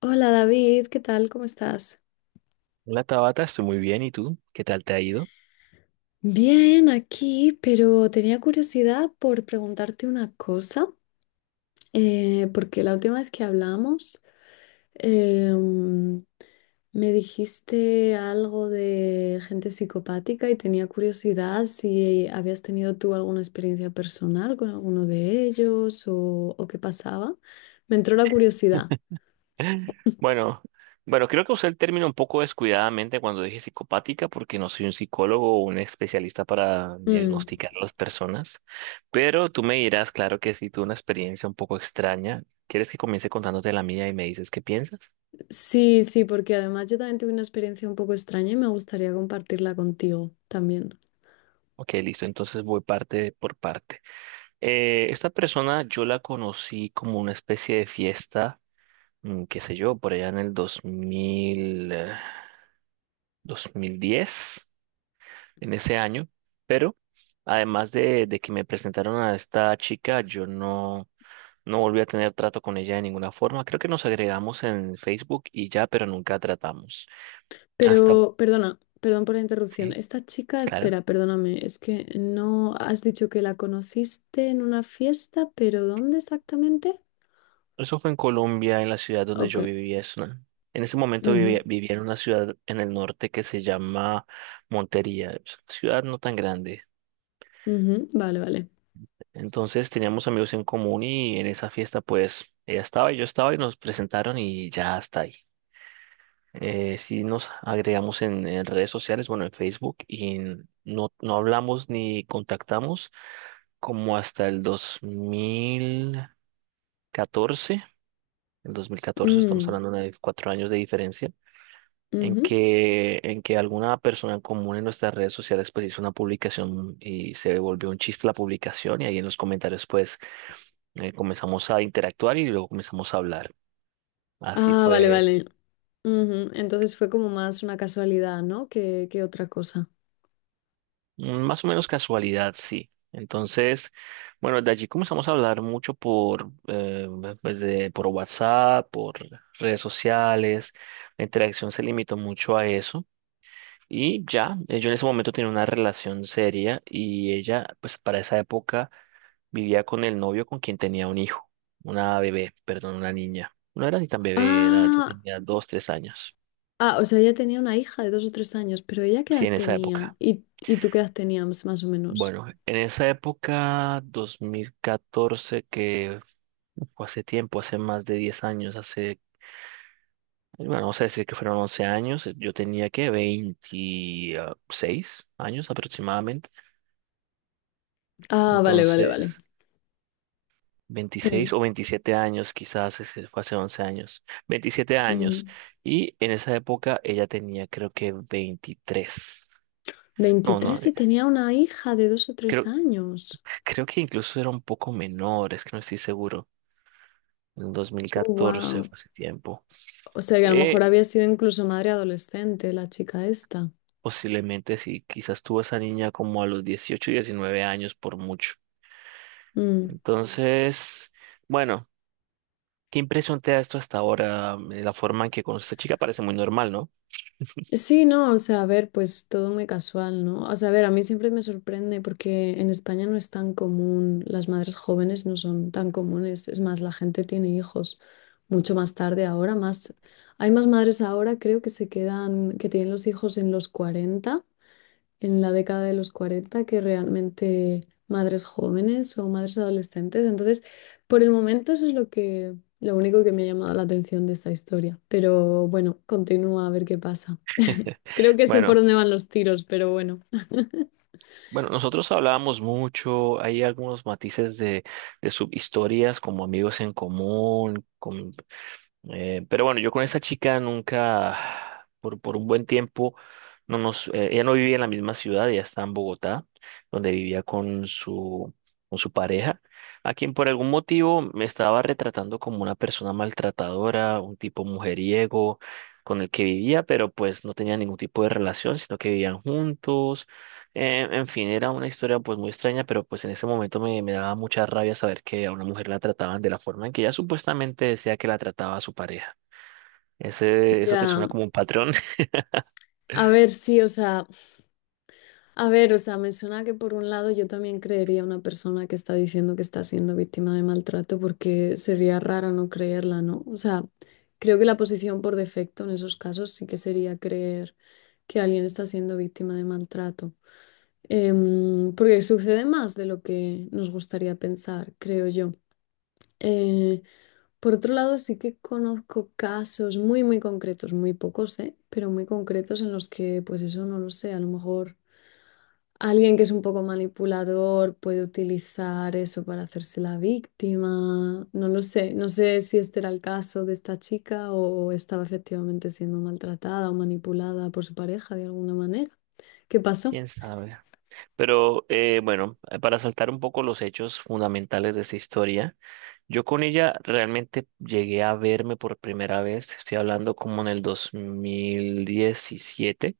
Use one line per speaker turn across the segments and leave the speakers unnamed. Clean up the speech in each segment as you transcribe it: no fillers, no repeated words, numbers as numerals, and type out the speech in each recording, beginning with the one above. Hola David, ¿qué tal? ¿Cómo estás?
Hola Tabata, estoy muy bien. ¿Y tú? ¿Qué tal te ha ido?
Bien, aquí, pero tenía curiosidad por preguntarte una cosa, porque la última vez que hablamos em, me dijiste algo de gente psicopática y tenía curiosidad si habías tenido tú alguna experiencia personal con alguno de ellos o qué pasaba. Me entró la curiosidad.
Bueno, bueno, creo que usé el término un poco descuidadamente cuando dije psicopática, porque no soy un psicólogo o un especialista para
Mm.
diagnosticar a las personas, pero tú me dirás, claro que sí, tuve una experiencia un poco extraña. ¿Quieres que comience contándote la mía y me dices qué piensas?
Sí, sí, porque además yo también tuve una experiencia un poco extraña y me gustaría compartirla contigo también.
Ok, listo, entonces voy parte por parte. Esta persona yo la conocí como una especie de fiesta, qué sé yo, por allá en el 2000, 2010. En ese año, pero además de que me presentaron a esta chica, yo no, no volví a tener trato con ella de ninguna forma. Creo que nos agregamos en Facebook y ya, pero nunca tratamos. Hasta,
Pero, perdona, perdón por la interrupción.
sí,
Esta chica,
claro.
espera, perdóname, es que no has dicho que la conociste en una fiesta, pero ¿dónde exactamente?
Eso fue en Colombia, en la ciudad donde
Ok.
yo vivía. En ese momento vivía,
Ujú.
vivía en una ciudad en el norte que se llama Montería, es una ciudad no tan grande.
Ujú, vale, vale.
Entonces teníamos amigos en común y en esa fiesta pues ella estaba y yo estaba y nos presentaron y ya hasta ahí. Sí nos agregamos en redes sociales, bueno, en Facebook, y no hablamos ni contactamos como hasta el 2014. El 2014 estamos
Mm,
hablando de 4 años de diferencia, en
ujú.
que alguna persona en común en nuestras redes sociales pues hizo una publicación y se volvió un chiste la publicación y ahí en los comentarios comenzamos a interactuar y luego comenzamos a hablar. Así
Ah, vale,
fue.
vale. Ujú, entonces fue como más una casualidad, ¿no? Que otra cosa.
Mm. Más o menos casualidad, sí. Entonces, bueno, de allí comenzamos a hablar mucho por WhatsApp, por redes sociales. La interacción se limitó mucho a eso. Y ya, yo en ese momento tenía una relación seria y ella, pues para esa época, vivía con el novio con quien tenía un hijo, una bebé, perdón, una niña. No era ni tan bebé, era, yo
Ah,
tenía 2, 3 años.
Ah, o sea, ella tenía una hija de dos o tres años, pero ¿ella qué
Sí,
edad
en esa
tenía?
época.
Y tú qué edad tenías, más o menos?
Bueno, en esa época, 2014 que o hace tiempo, hace más de 10 años, hace, bueno, vamos a decir que fueron 11 años, yo tenía que 26 años aproximadamente,
Ah, vale, vale, vale.
entonces veintiséis
Mm,
o veintisiete años quizás, ese fue hace 11 años, 27 años,
mm.
y en esa época ella tenía creo que 23, no, no,
23
eh,
y tenía una hija de dos o tres
creo,
años.
creo que incluso era un poco menor, es que no estoy seguro. En 2014
Wow.
fue hace tiempo.
O sea, que a lo
Eh,
mejor había sido incluso madre adolescente la chica esta.
Posiblemente sí, quizás tuvo esa niña como a los 18, 19 años por mucho.
Mm.
Entonces, bueno, ¿qué impresión te da esto hasta ahora? La forma en que conoces a esta chica parece muy normal, ¿no?
Sí, no, o sea, a ver, pues todo muy casual, ¿no? O sea, a ver, a mí siempre me sorprende porque en España no es tan común, las madres jóvenes no son tan comunes, es más, la gente tiene hijos mucho más tarde ahora, más, hay más madres ahora, creo que se quedan, que tienen los hijos en los 40, en la década de los 40, que realmente madres jóvenes o madres adolescentes. Entonces, por el momento eso es lo que, lo único que me ha llamado la atención de esta historia, pero bueno, continúa a ver qué pasa. Creo que sé por
Bueno,
dónde van los tiros, pero bueno,
bueno, nosotros hablábamos mucho, hay algunos matices de subhistorias como amigos en común, pero bueno, yo con esa chica nunca, por un buen tiempo, ella no vivía en la misma ciudad, ella está en Bogotá, donde vivía con su pareja, a quien por algún motivo me estaba retratando como una persona maltratadora, un tipo mujeriego con el que vivía, pero pues no tenía ningún tipo de relación, sino que vivían juntos. En fin, era una historia pues muy extraña, pero pues en ese momento me daba mucha rabia saber que a una mujer la trataban de la forma en que ella supuestamente decía que la trataba a su pareja. Eso te
ya.
suena como un patrón.
A ver, sí, o sea, a ver, o sea, me suena que por un lado yo también creería a una persona que está diciendo que está siendo víctima de maltrato porque sería raro no creerla, ¿no? O sea, creo que la posición por defecto en esos casos sí que sería creer que alguien está siendo víctima de maltrato. Porque sucede más de lo que nos gustaría pensar, creo yo. Eh, Por otro lado, sí que conozco casos muy, muy concretos, muy pocos, ¿eh? Pero muy concretos en los que, pues eso no lo sé, a lo mejor alguien que es un poco manipulador puede utilizar eso para hacerse la víctima, no lo sé, no sé si este era el caso de esta chica o estaba efectivamente siendo maltratada o manipulada por su pareja de alguna manera. ¿Qué pasó?
Quién sabe. Pero bueno, para saltar un poco los hechos fundamentales de esta historia, yo con ella realmente llegué a verme por primera vez, estoy hablando como en el 2017,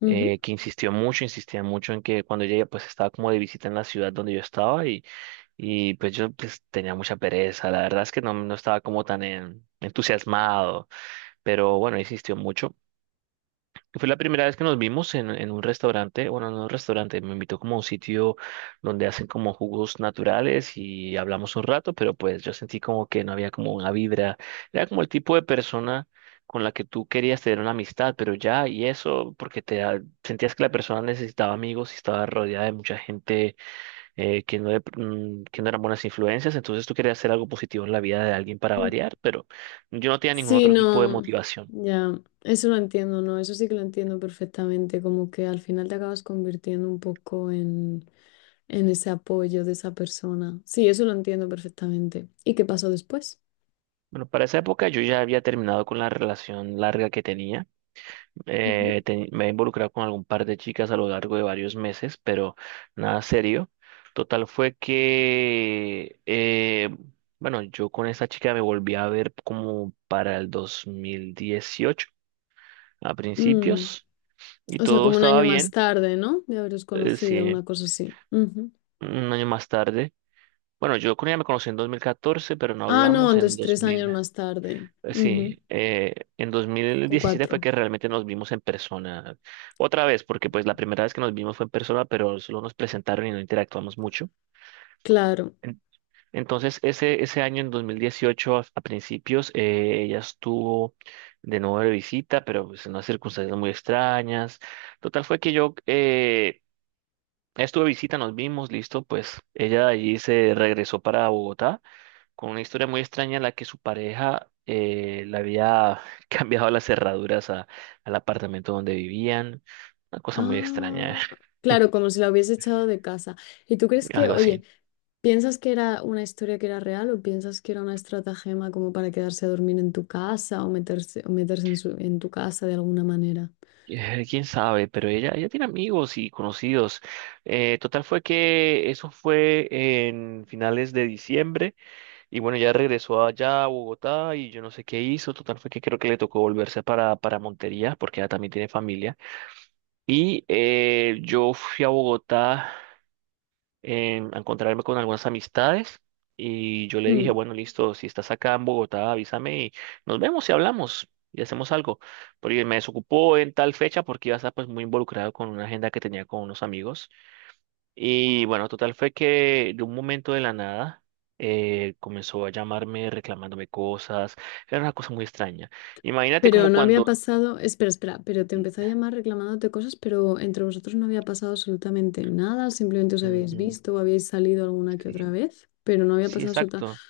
Ujú.
que insistió mucho, insistía mucho en que cuando ella pues estaba como de visita en la ciudad donde yo estaba. Y pues yo pues, tenía mucha pereza, la verdad es que no estaba como tan entusiasmado, pero bueno, insistió mucho. Y fue la primera vez que nos vimos en un restaurante, bueno, no un restaurante, me invitó como a un sitio donde hacen como jugos naturales y hablamos un rato, pero pues yo sentí como que no había como una vibra, era como el tipo de persona con la que tú querías tener una amistad, pero ya, y eso porque sentías que la persona necesitaba amigos y estaba rodeada de mucha gente que no eran buenas influencias, entonces tú querías hacer algo positivo en la vida de alguien para variar, pero yo no tenía ningún
Sí,
otro tipo de
no,
motivación.
ya, eso lo entiendo, ¿no? Eso sí que lo entiendo perfectamente, como que al final te acabas convirtiendo un poco en ese apoyo de esa persona. Sí, eso lo entiendo perfectamente. ¿Y qué pasó después?
Bueno, para esa época yo ya había terminado con la relación larga que tenía.
Ujú.
Me he involucrado con algún par de chicas a lo largo de varios meses, pero nada serio. Total fue que, bueno, yo con esa chica me volví a ver como para el 2018 a
Mm,
principios, y
o sea,
todo
como un
estaba
año más
bien.
tarde, ¿no? De haberos conocido,
Sí,
una cosa así. Ujú.
un año más tarde. Bueno, yo con ella me conocí en 2014, pero no
Ah, no,
hablamos en
entonces tres
2000.
años más tarde.
Eh,
Ujú,
Sí, eh, en dos mil
o
diecisiete fue
cuatro,
que realmente nos vimos en persona. Otra vez, porque pues la primera vez que nos vimos fue en persona, pero solo nos presentaron y no interactuamos mucho.
claro.
En- Entonces, ese año, en 2018, a principios, ella estuvo de nuevo de visita, pero pues, en unas circunstancias muy extrañas. Total fue que estuve de visita, nos vimos, listo, pues ella allí se regresó para Bogotá con una historia muy extraña en la que su pareja le había cambiado las cerraduras al apartamento donde vivían. Una cosa muy extraña,
Ah, claro, como si la hubiese echado de casa. ¿Y tú crees que,
algo
oye,
así.
piensas que era una historia que era real o piensas que era una estratagema como para quedarse a dormir en tu casa o meterse en su- en tu casa de alguna manera?
Quién sabe, pero ella tiene amigos y conocidos. Total fue que eso fue en finales de diciembre y bueno, ya regresó allá a Bogotá y yo no sé qué hizo. Total fue que creo que le tocó volverse para Montería porque ella también tiene familia. Y yo fui a Bogotá, a encontrarme con algunas amistades y yo le dije,
Hmm,
bueno, listo, si estás acá en Bogotá, avísame y nos vemos y hablamos y hacemos algo. Porque me desocupó en tal fecha porque iba a estar pues muy involucrado con una agenda que tenía con unos amigos. Y bueno, total fue que de un momento de la nada, comenzó a llamarme reclamándome cosas, era una cosa muy extraña. Imagínate
pero
como
no había
cuando...
pasado, espera, espera, pero te empezó
Mm,
a llamar reclamándote cosas, pero entre vosotros no había pasado absolutamente nada, simplemente os
mm,
habéis
mm,
visto o habéis salido alguna que otra
sí,
vez, pero no había
sí,
pasado absolutamente...
exacto.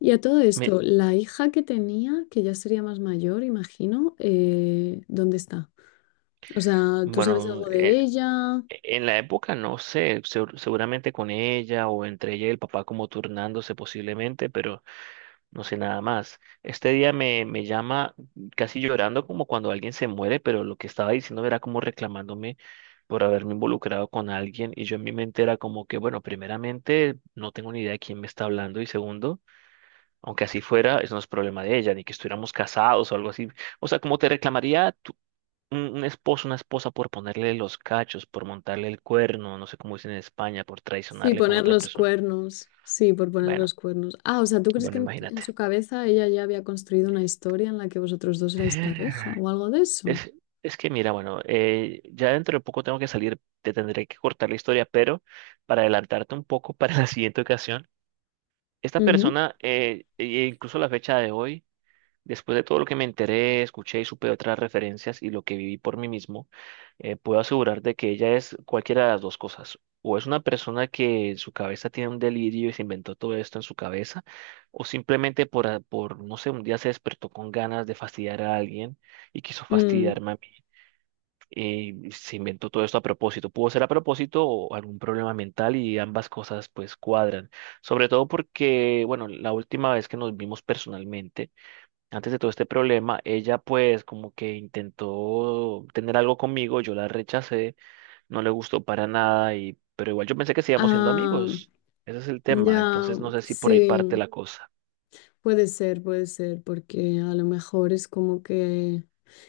Y a todo
Me-
esto, la hija que tenía, que ya sería más mayor, imagino, ¿dónde está? O sea, ¿tú sabes
bueno,
algo
e-
de ella?
En la época, no sé, seguramente con ella o entre ella y el papá como turnándose posiblemente, pero no sé nada más. Este día me llama casi llorando como cuando alguien se muere, pero lo que estaba diciendo era como reclamándome por haberme involucrado con alguien y yo en mi mente era como que, bueno, primeramente no tengo ni idea de quién me está hablando y segundo, aunque así fuera, eso no es problema de ella, ni que estuviéramos casados o algo así. O sea, como te reclamaría un esposo, una esposa por ponerle los cachos, por montarle el cuerno, no sé cómo dicen en España, por
Sí,
traicionarle con
poner
otra
los
persona.
cuernos. Sí, por poner los
Bueno,
cuernos. Ah, o sea, ¿tú crees que
bueno,
en
imagínate.
su cabeza ella ya había construido una historia en la que vosotros dos erais pareja o algo de eso?
Es, es que mira, bueno, ya dentro de poco tengo que salir, te tendré que cortar la historia, pero para adelantarte un poco para la siguiente ocasión, esta
Ujú.
persona, e incluso la fecha de hoy, después de todo lo que me enteré, escuché y supe de otras referencias y lo que viví por mí mismo, puedo asegurar de que ella es cualquiera de las dos cosas. O es una persona que en su cabeza tiene un delirio y se inventó todo esto en su cabeza, o simplemente por no sé, un día se despertó con ganas de fastidiar a alguien y quiso
Mm.
fastidiarme a mí. Y se inventó todo esto a propósito. Pudo ser a propósito o algún problema mental y ambas cosas pues cuadran. Sobre todo porque, bueno, la última vez que nos vimos personalmente, antes de todo este problema, ella pues como que intentó tener algo conmigo, yo la rechacé, no le gustó para nada y pero igual yo pensé que sigamos siendo
Ah,
amigos. Ese es el tema,
ya,
entonces no sé si por ahí parte
sí.
la cosa.
Puede ser, porque a lo mejor es como que...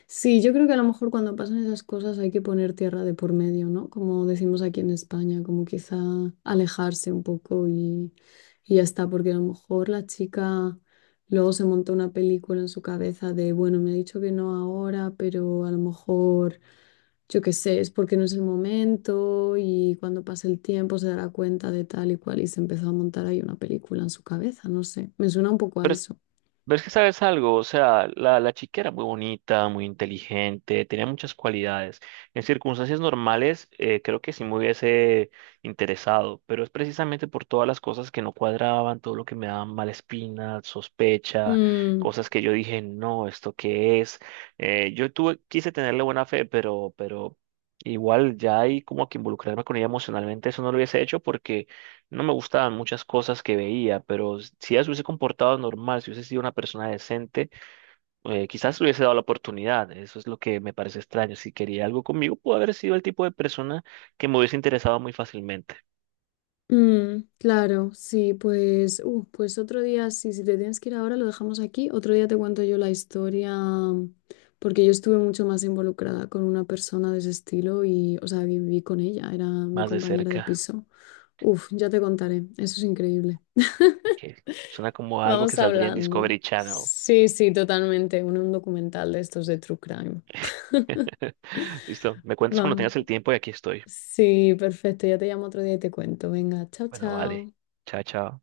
Sí, yo creo que a lo mejor cuando pasan esas cosas hay que poner tierra de por medio, ¿no? Como decimos aquí en España, como quizá alejarse un poco y ya está, porque a lo mejor la chica luego se montó una película en su cabeza de, bueno, me ha dicho que no ahora, pero a lo mejor yo qué sé, es porque no es el momento y cuando pase el tiempo se dará cuenta de tal y cual y se empezó a montar ahí una película en su cabeza, no sé, me suena un poco a eso.
Ves que sabes algo, o sea, la chica era muy bonita, muy inteligente, tenía muchas cualidades. En circunstancias normales, creo que sí me hubiese interesado, pero es precisamente por todas las cosas que no cuadraban, todo lo que me daban mala espina, sospecha,
Mm,
cosas que yo dije, no, ¿esto qué es? Yo tuve, quise tenerle buena fe, pero igual ya ahí como que involucrarme con ella emocionalmente, eso no lo hubiese hecho porque no me gustaban muchas cosas que veía, pero si ella se hubiese comportado normal, si hubiese sido una persona decente, quizás le hubiese dado la oportunidad. Eso es lo que me parece extraño. Si quería algo conmigo, pudo haber sido el tipo de persona que me hubiese interesado muy fácilmente,
mm, claro, sí, pues, pues otro día, sí, si te tienes que ir ahora, lo dejamos aquí, otro día te cuento yo la historia, mm, porque yo estuve mucho más involucrada con una persona de ese estilo y, o sea, viví con ella, era mi
más de
compañera de
cerca,
piso. Uf, ya te contaré, eso es increíble.
que suena como algo que
Vamos
saldría en
hablando.
Discovery Channel.
Sí, sí, totalmente. Uno, un documental de estos de True Crime.
Listo, me cuentas cuando
Va.
tengas el tiempo y aquí estoy.
Sí, perfecto. Ya te llamo otro día y te cuento. Venga, chao,
Bueno, vale.
chao.
Chao, chao.